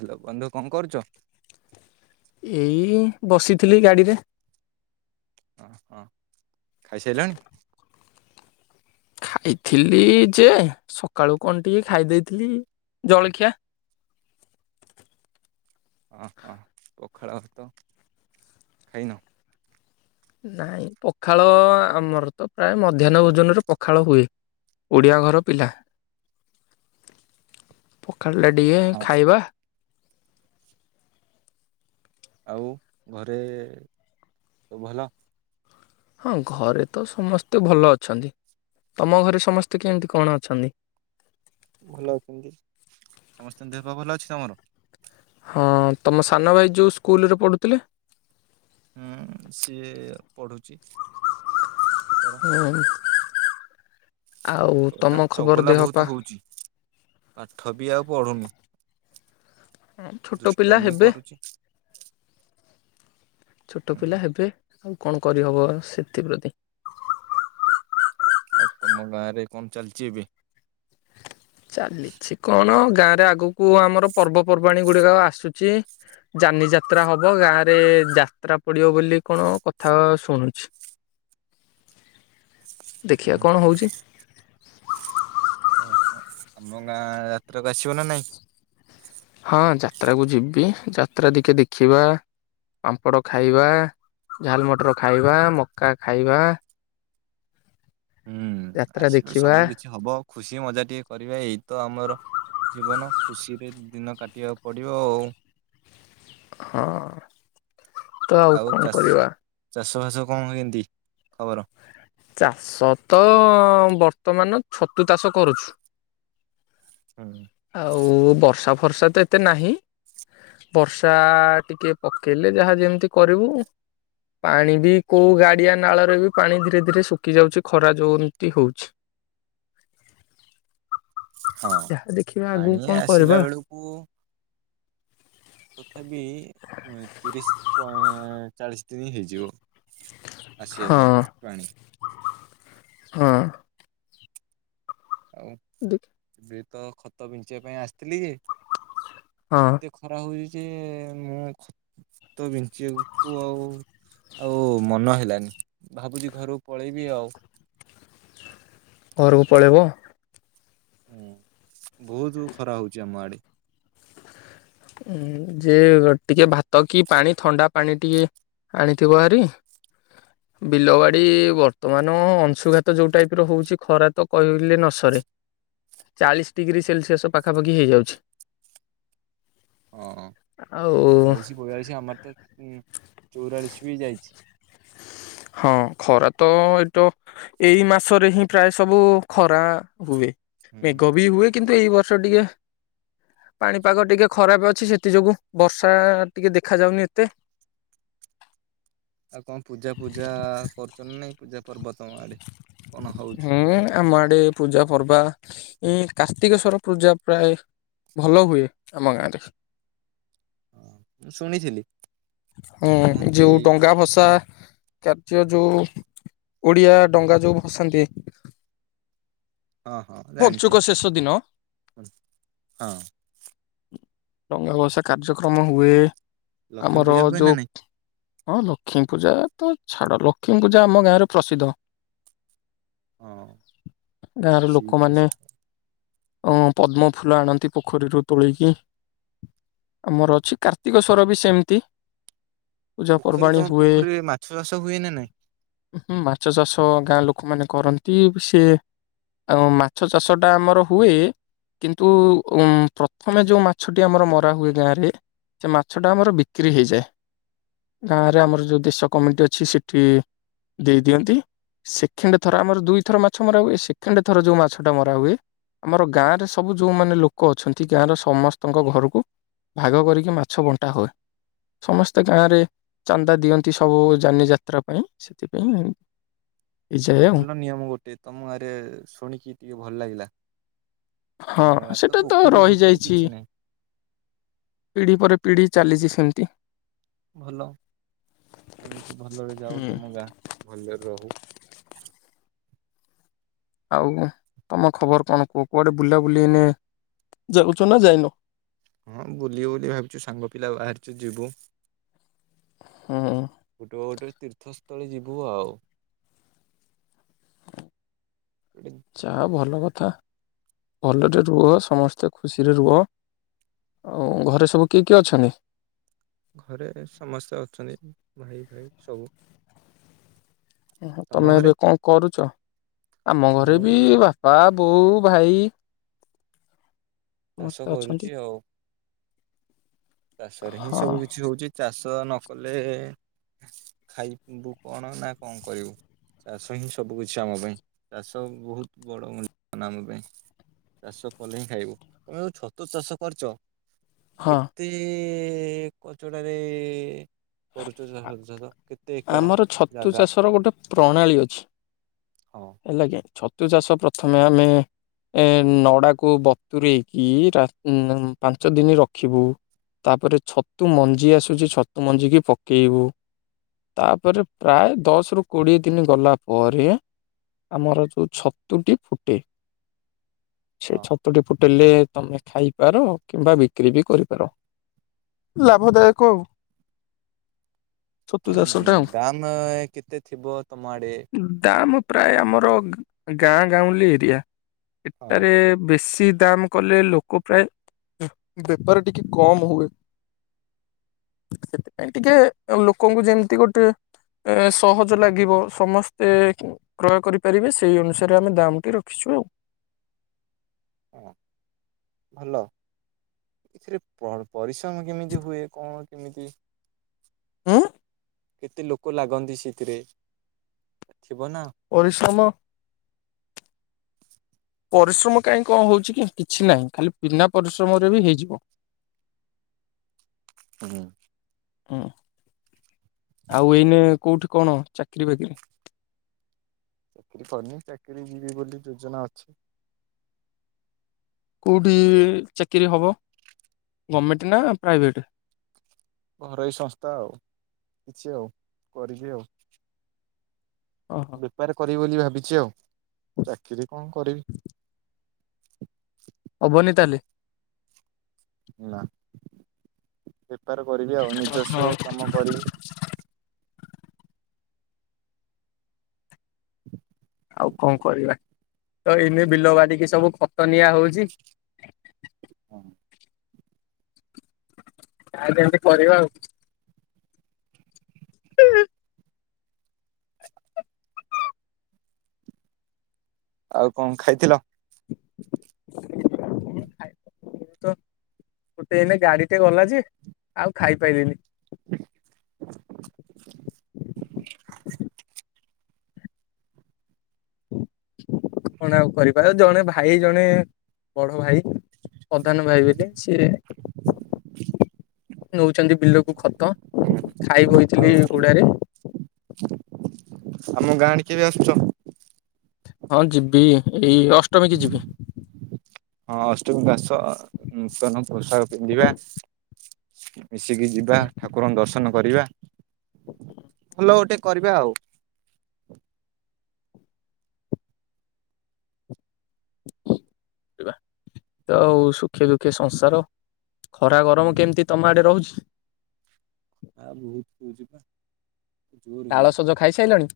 Hello ବନ୍ଧୁ କଣ କରୁଛ? ଏଇ ବସିଥିଲି ଗାଡିରେ। ଓ ହଁ ଖାଇସାରିଲାଣି? ଖାଇଥିଲି ଯେ ସକାଳୁ କଣ ଟିକେ ଖାଇ ଦେଇଥିଲି ଜଳଖିଆ। ଅ ହ ପଖାଳ ଭାତ ଖାଇନ? ନାଇଁ ପଖାଳ ଆମର ତ ପ୍ରାୟ ମଧ୍ୟାହ୍ନ ଭୋଜନରେ ପଖାଳ ହୁଏ। ଓଡ଼ିଆ ଘର ପିଲା। [unintelligible] ପଖାଳ ଲେଡିଏ ହଁ ଖାଇବା। ଆଉ ଘରେ ସବୁ ଭଲ? ହଁ ଘରେ ତ ସମସ୍ତେ ଭଲ ଅଛନ୍ତି, ତମ ଘରେ ସମସ୍ତେ କେମିତି କଣ ଅଛନ୍ତି? ଭଲ ଅଛନ୍ତି, ସମସ୍ତଙ୍କ ଦେହ ପା ଭଲ ଅଛି ତମର? ହଁ ତମ ସାନ ଭାଇ ଯେଉଁ ସ୍କୁଲରେ ପଢ଼ୁଥିଲେ। ହୁଁ ସିଏ ପଢୁଛି। ଆଉ ଛୁଆଟା ତମ ଖବର ଚଗଲା ଦେହ ବହୁତ ପା? ହଉଛି। ପାଠ ବି ଆଉ ପଢୁନି ଛୋଟ ପିଲା ଦୁଷ୍ଟାମି ହେବେ କରୁଛି। ଛୋଟ ହୁଁ ପିଲା ହେବେ ଆଉ କଣ କରିହବ ସେଥିପ୍ରତି। ଆଉ ତମ ଗାଁରେ କଣ ଚାଲିଛି ଏବେ? ଚାଲିଛି କଣ ଗାଁରେ ଆଗକୁ ଆମର ପର୍ବପର୍ବାଣି ଗୁଡିକ ଆସୁଛି। ଯାନି ଯାତ୍ରା ହବ ଗାଁ ରେ ଯାତ୍ରା ପଡିବ ବୋଲି କଣ କଥା ଶୁଣୁଛି। [unintelligible] ହୁଁ ଦେଖିଆ କଣ ହଉଛି। ହ ଆମ ଗାଁ ଯାତ୍ରାକୁ ଆସିବ ନା ନାଇଁ? ହଁ ଯାତ୍ରାକୁ ଯିବି ଯାତ୍ରା ଟିକେ ଦେଖିବା। ପାମ୍ପଡ଼ ଖାଇବା ଝାଲ ମଟର ଖାଇବା ମକା ଖାଇବା। ହୁଁ ଯାତ୍ରା ଆସିବ ଦେଖିବା ସବୁ କିଛି ହବ ଖୁସି ମଜା ଟିକେ କରିବେ ଏଇତ ଆମର ଜୀବନ ଖୁସିରେ ଦିନ କାଟିବାକୁ ପଡ଼ିବ ଆଉ। ହଁ। ତ ଆଉ କଣ ଚାସ୍ କରିବା ଚାଷ ବାସ କଣ କେମିତି ଖବର? ଚାଷ ତ ବର୍ତ୍ତମାନ ଛତୁ ଚାଷ କରୁଛୁ। ହୁଁ। ଆଉ ବର୍ଷା ଫର୍ଷା ତ ଏତେ ନାହିଁ। ବର୍ଷା ଟିକେ ପକେଇଲେ ଯାହା ଯେମିତି କରିବୁ। ପାଣି ବି କୋଉ ଗାଡିଆ ନାଳରେ ବି ପାଣି ଧୀରେ ଶୁଖି ଯାଉଛି ଖରା ଯେଉମିତି ହଉଛି। ହଁ ଯାହା ଦେଖିବା ଆଗକୁ ପାଣି କଣ କରିବା ଆସିଲା ବେଳକୁ। ତଥାପି ଏଇ ତିରିଶି ଆଁ ଚାଳିଶି ଦିନ ହେଇଯିବ। ହଁ ଆସିବା ପାଇଁ ପାଣି। ହଁ। ଆଉ। ଦେଖ ଏବେ ତ ଖତ ବିଞ୍ଚିବା ପାଇଁ ଆସିଥିଲି ହଁ ଏତେ ଖରା ହଉଛି ଯେ ମୁଁ ଖ ତ ବିଞ୍ଚିବା କୁ ଆଉ ଆଉ ମନ ହେଲାନି ଭାବୁଛି ଘରକୁ ପଳେଇବି ଆଉ। ଘରକୁ ପଳେଇବ। ହୁଁ ବହୁତୁ ଖରା ହଉଛି ଆମ ଆଡ଼େ। ଉଁ ଯେ ଟିକେ ଭାତ କି ପାଣି ଥଣ୍ଡା ପାଣି ଟିକେ ଆଣିଥିବ ହାରି [inaudible] ବିଲ ବଡ଼ି ବର୍ତ୍ତମାନ ଅଂଶୁଘାତ ଯୋଉ ଟାଇପ୍ ର ହଉଛି ଖରା ତ କହିଲେ ନ ସରେ। ଚାଳିଶ ଡିଗ୍ରୀ ସେଲ୍ସିୟସ୍ ପାଖାପାଖି ହେଇଯାଉଛି। ହଁ। ଆଉ ବୟାଳିଶ ଆମର ତ ଉ ଚଉରାଳିଶ ବି ଯାଇଛି। ହଁ ଖରା ତ ଏତ ଏଇ ମାସରେ ହିଁ ପ୍ରାୟ ସବୁ ଖରା ହୁଏ। ହୁଁ ମେଘ ବି ହୁଏ କିନ୍ତୁ ଏଇ ବର୍ଷ ଟିକେ ପାଣିପାଗ ଟିକେ ଖରାପ ଅଛି ସେଥି ଯୋଗୁ ବର୍ଷା ଟିକେ ଦେଖାାଯାଉନି ଏତେ। ଆଉ କଣ ପୂଜା ପୂଜା କରୁଚ ନା ନାଇଁ ପୂଜା ପର୍ବ ତମ ଆଡ଼େ କଣ ହଉଛି? ହୁଁ ଆମ ଆଡ଼େ ପୂଜା ପର୍ବା ଏ କାର୍ତ୍ତିକେଶ୍ଵର ପୂଜା ପ୍ରାୟେ ଭଲ ହୁଏ ଆମ ଗାଁ ରେ। ହଁ ଶୁଣିଥିଲି। ହଁ କୁହନ୍ତି ଯେଉ ଡଙ୍ଗା ଭସା [unintelligible] ଯଉ ଓଡ଼ିଆ ଡଙ୍ଗା ଯୋଉ ଭସାନ୍ତି। ହଁ, ହଁ ପଞ୍ଚୁକ ଜାଣିଛି ଶେଷ ଦିନ ହଁ। ଡଙ୍ଗା ଭସା କାର୍ଯ୍ୟକ୍ରମ ହୁଏ ଲକ୍ଷ୍ମୀ ଆମର ପୂଜା ହୁଏ ନା ଯଉ ନାଇଁ? ହଁ ଲକ୍ଷ୍ମୀ ପୂଜା ତ ଛାଡ଼ ଲକ୍ଷ୍ମୀ ପୂଜା ଆମ ଗାଁ ରେ ପ୍ରସିଦ୍ଧ। ହଁ ସେଇ ପ୍ରସିଦ୍ଧ ଅଁ ପଦ୍ମ ଫୁଲ ଆଣନ୍ତି ପୋଖରୀରୁ ତୋଳିକି। ଆମର ଅଛି କାର୍ତ୍ତିକସ୍ୱର ବି ସେମିତି ପୂଜା ପୋଖରୀ ପର୍ବାଣୀ ତମ ହୁଏ ପୋଖରୀ ରେ ମାଛ ଚାଷ ହୁଏ ନା ନାଇଁ? ହୁଁ ମାଛ ଚାଷ ଗାଁ ଲୋକମାନେ କରନ୍ତି ସିଏ ଆଉ ମାଛ ଚାଷଟା ଆମର ହୁଏ କିନ୍ତୁ ଉଁ ପ୍ରଥମେ ଯୋଉ ମାଛଟି ଆମର ମରା ହୁଏ ଗାଁ ରେ ସେ ମାଛ ଟା ଆମର ବି କ୍ରି ହେଇଯାଏ ହଁ। ଗାଁରେ ଆମର ଯଉ ଦେଶ କମିଟି ଅଛି ସେଠି ଦେଇ ଦିଅନ୍ତି। ସେଖେଣ୍ଡ ଥର ଆମର ଦୁଇଥର ମାଛ ମରା ହୁଏ ସେଖେଣ୍ଡ ଥର ଯୋଉ ମାଛ ଟା ମରା ହୁଏ ଆମର ଗାଁ ରେ ସବୁ ଯୋଉମାନେ ଲୋକ ଅଛନ୍ତି ଗାଁର ସମସ୍ତଙ୍କ ଘରକୁ ଭାଗ କରିକି ମାଛ ବଣ୍ଟା ହୁଏ। ସମସ୍ତେ ଗାଁ ରେ ଚାନ୍ଦା ଦିଅନ୍ତି ସବୁ ଯାନି ଯାତ୍ରା ପାଇଁ ସେଥିପାଇଁ ଏତେ ହେଇଯାଏ ଆଉ। ଭଲ ନିୟମ ଗୋଟେ ତମ ଗାଁ ରେ ଶୁଣିକି ଟିକେ ଭଲ ଲାଗିଲା। ହଁ ଆମ ଗାଁ ସେଟା ତ ପୋଖରୀ ଫୋଖରୀ ରହିଯାଇଛି। କିଛି ନାହିଁ ପିଢ଼ି ପରେ ପିଢ଼ି ଚାଲିଛି ସେମତି। ଭଲ ଏମିତି ଭଲରେ ଯାଉ ହୁଁ। ତମ ଗାଁ ଭଲରେ ରହୁ। ଆଉ ତମ ଖବର କଣ କୁହ କୁଆଡ଼େ ବୁଲା ବୁଲି ଏଇନେ ଯାଉଛ ନା ଯାଇନ? ହଁ ବୁଲି- ବୁଲି ଭାବିଛୁ ସାଙ୍ଗ ପିଲା ବାହାରିଛୁ ଯିବୁ। ହୁଁ। ଗୋଟେ ଗୋଟରେ ତୀର୍ଥସ୍ଥଳୀ ଯିବୁ ଆଉ। [unintelligible] ଚା ଭଲ କଥା ଭଲରେ ରୁହ ସମସ୍ତେ ଖୁସିରେ ରୁହ। ଆଉ ଘରେ ସବୁ କିଏ କିଏ ଅଛନ୍ତି? ଘରେ ସମସ୍ତେ ଅଛନ୍ତି। ଭାଇ ଭାଇ ସବୁ। ତମ ତମେ ଘରେ? ଏବେ କଣ କରୁଛ? ଆମ ଘରେ ମୁଁ ବି ବାପା ବୋଉ ଭାଇ ଚାଷ ସମସ୍ତେ ଅଛନ୍ତି। କରୁଛି ଆଉ। ଚାଷରେ ହିଁ ସବୁ ହଁ କିଛି ହଉଛି, ଚାଷ ନ କଲେ ଖାଇବୁ କଣ ନା କଣ କରିବୁ? ଚାଷ ହିଁ ସବୁ କିଛି ଆମ ପାଇଁ। ଚାଷ ବହୁତ ବଡ ମୂଲ୍ୟବାନ ଆମ ପାଇଁ। ଚାଷ କଲେ ହିଁ ଖାଇବୁ। ତମେ ଛତୁ ଚାଷ କରିଛ ହଁ କେତେ କଚଡାରେ କରୁଛୁ [unintelligible] କେତେ ଏକର ଆମର ଛତୁ ଜାଗା। ଚାଷର ଗୋଟେ ପ୍ରଣାଳୀ ଅଛି। ହଁ। ହେଲାଗି, ଛତୁ ଚାଷ ପ୍ରଥମେ ଆମେ ଏ ନଡ଼ାକୁ ବତୁରେଇକି ରାତ ପାଞ୍ଚ ଦିନ ରଖିବୁ। ତାପରେ ଛତୁ ମଞ୍ଜି ଆସୁଛି, ଛତୁ ମଞ୍ଜିିକି ପକେଇବୁ। ତାପରେ ପ୍ରାୟ ଦଶ ରୁ କୋଡିଏ ଦିନ ଗଲା ପରେ ଆମର ଯୋଉ ଛତୁଟି ଫୁଟେ [inaudible] ସେ ଛତୁଟି ଫୁଟେଲେ ତମେ ଖାଇପାର, କିମ୍ବା ବିକ୍ରି ବି କରିପାର। ଲାଭଦାୟକ ଆଉ। ଛତୁ ଏଥର ଚାଷଟା ଆଉ ଦାମ କେତେ ଥିବ ତମ ଆଡେ? ଦାମ ପ୍ରାୟ ଆମର ଗାଁ ଗାଉଁଲି ଏରିଆ। ହଁ ଏଠାରେ ବେଶୀ ଦାମ କଲେ ଲୋକ ପ୍ରାୟ ବେପାର ଟିକେ କମ ହୁଏ। ସେଥିପାଇଁ ଟିକେ ଲୋକଙ୍କୁ ଯେମିତି ଗୋଟେ ଏ ସହଜ ଲାଗିବ। ସମସ୍ତେ କ୍ରୟ କରିପାରିବେ ସେଇ ଅନୁସାରେ ଆମେ ଦାମ ଟି ରଖିଛୁ ଆଉ। ହଁ ଭଲ। ଏଥିରେ ପ ପରିଶ୍ରମ କେମିତି ହୁଏ କଣ? ଆଁ କେତେ ଲୋକ ଲାଗନ୍ତି ସେଥିରେ ଥିବ ନା? ପରିଶ୍ରମ ପରିଶ୍ରମ କାହିଁ କଣ ହଉଛି କି କିଛି ନାହିଁ ଖାଲି ବିନା ପରିଶ୍ରମରେ ବି ହେଇଯିବ। ହୁ [unintelligible] ହୁଁ ଆଉ ଏଇନେ କୋଉଠି କଣ ଚାକିରି ବାକିରି। କରିନି ଚାକିରି ଯିବି ବୋଲି ଯୋଜନା ଅଛି। କେଉଁଠି ଚାକିରି ହେବ? ଗଭର୍ଣ୍ଣମେଣ୍ଟ ନା ପ୍ରାଇଭେଟ୍। ଘରୋଇ ସଂସ୍ଥା ଆଉ, କିଛି ଆଉ କରିବି ଆଉ। ଓହୋ। ବେପାର କରିବି ବୋଲି ଭାବିଛି ଆଉ। ଚାକିରି କଣ କରିବି। ହବନି ତାହେଲେ। ନା ବେପାର କରିବି। ଆଉ ନିଜସ୍ୱ ଓହୋ କାମ କରିବି। [inaudible] ଆଉ କଣ କରିବା, ତ ଏଇନେ ବିଲ ବାଡିକି ସବୁ ଖତ ନିଆ ହଉଛି। ହଁ। ଯା ହେଲେ ଆମେ କରିବା ଆଉ। [inaudible] [unintelligible] [inaudible] ଆଉ କଣ ଖାଇଥିଲ? ମୁଁ ଖାଏ ଏବେତ ଗୋଟେ ଏନେ ଗାଡିଟେ ଗଲା ଯେ ଆଉ ଖାଇପାଇଲିିନି। କଣ ଆଉ କରିପାର ଜଣେ ଭାଇ ଜଣେ ବଡ ଭାଇ। ପ୍ରଧାନ ଭାଇ ବୋଲି ସିଏ ନଉଚନ୍ତି ବିଲକୁ ଖତ ଖାଇ ଆଉ ବହିଥିଲି ହୁଡାରେ। ଆମ ଗାଁରେ ଆଡ଼େ କେବେ ଆସୁଚ। ହଁ ଯିବି ଏଇ ଅଷ୍ଟମୀ କି ଯିବି। ହଁ ଅଷ୍ଟମୀ କୁ ଆସ ନୂତନ ପୋଷାକ ପିନ୍ଧିବା। ମିଶିକି ଯିବା ହୁଁ ଠାକୁରଙ୍କ ଦର୍ଶନ କରିବା। ହ ଫୁଲ ଗୋଟେ କରିବା ଆଉ। ଇବା ତ ଆଉ ସୁଖେ ଦୁଃଖଆ ସଂସାର। ଖରା ଗରମ କେମିତି ତମ ଆଡେ ରହୁଛି? ଆ ବୁହୁତ କୁଜିବା। ତାଳସଜ ଖାଇସାଇଲଣି?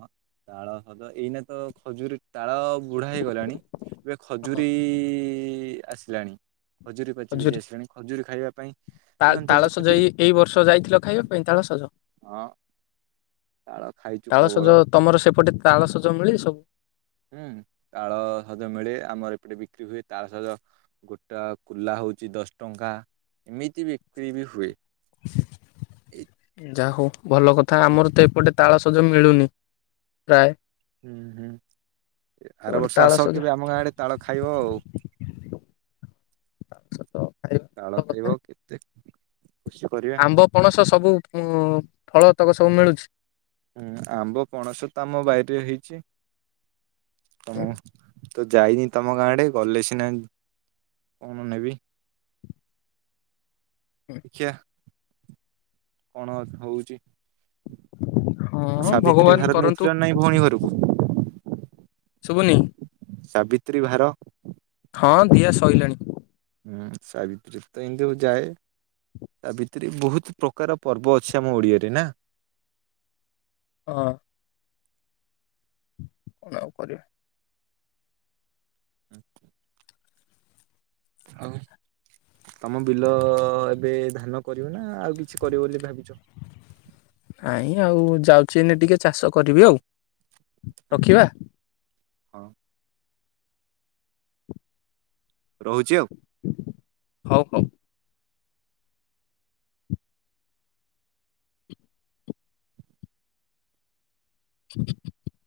ହଁ ତାଳ ହଦ ଏଇନା ତ ଖଜୁରୀ ତାଳ ବୁଢା ହେଇଗଲାଣି ଏବେ ହଁ ଖଜୁରୀ ଆସିଲାଣି। ଖଜୁର ପାଚି ପାଚି ଆସିଲାଣି ଖଜୁରୀ ଖାଇବା ପାଇଁ ତାଲ ଦୋକାନ ଚାଲିଛି ତାଳସଜ ଖଜୁରୀ ଏଇ ଏଇ ବର୍ଷ ଯାଇଥିଲ ଖାଇବା ପାଇଁ ତାଳସଜ? ହଁ ତାଳ ଖାଇଚୁ ତାଳସଜ ପ୍ରବଳ। ତମର ସେପଟେ ତାଳସଜ ମିଳେ ସବୁ? ହୁଁ ତାଳ ସଜ ମିଳେ ଆମର ଏପଟେ ବିକ୍ରି ହୁଏ ତାଳ ସଜ ଗୋଟା କୁଲା ହୋଉଚି ଦଶ ଟଙ୍କା ଏମିତି ବିକ୍ରି ବି ହୁଏ। ଏଇ ଯା ହଉ ଭଲ କଥା ଆମର ତ ଏପଟେ ତାଳସଜ ମିଳୁନି। ପ୍ରାୟ ହୁଁ ହୁଁ ଏ ଆର ସେପଟେ ବର୍ଷ ଆସ ତାଳସଜ କେବେ ଆମ ଗାଁ ଆଡେ ତାଳ ଖାଇବ ଆଉ। ଆଛ ତ। ଖାଇବା ତାଳ ଭଲ କଥା ଖାଇବ କେତେ ଖୁସି କରି ଆମ୍ବ ପଣସ ସବୁ ପୁ ଫଳ ତକ ସବୁ ମିଳୁଛି? ହୁଁ ଆମ୍ବ ପଣସ ତାମ ବାଇରେ ହେଇଛି। ତମ ତ ଯାଇନି ତମ ଗାଁ ଆଡ଼େ ଗଲେ ସିନା କଣ ନେବି। ଦେଖିଆ କଣତ୍ ହଉଚି? ଆଉ ହଁ ସାବିତ୍ରୀ ଭଗବାନ ଭାରେ କରନ୍ତୁ ନେଇଥିଲ ନାଇଁ ଭଉଣୀ ଘରକୁ? ଶୁଭୁନି? ସାବିତ୍ରୀ ଭାର? ହଁ ଦିଆ ସଇଲାଣି। ହୁଁ ସାବିତ୍ରୀ ତ ଇନ୍ଦୁ ଯାଏ ତାବିତ୍ରି ବହୁତ ପ୍ରକାର ପର୍ବ ଅଛି ଆମ ଓଡିଆରେ ନା? ଅ କଣ ଆଉ କରିବା। ହୁଁ ଆଉ? ତମ ବିଲ ଏବେ ଧାନ କରିବ ନା ଆଉ କିଛି କରିବ ବୋଲି ଭାବିଚ? ନାଇଁ ଆଉ ଯାଉଚି ଏନେ ଟିକେ ଚାଷ କରିବି ଆଉ। ଆ ରଖିବା ହଁ। ରହୁଚି ଆଉ। ହଉ ହଉ। [unintelligible]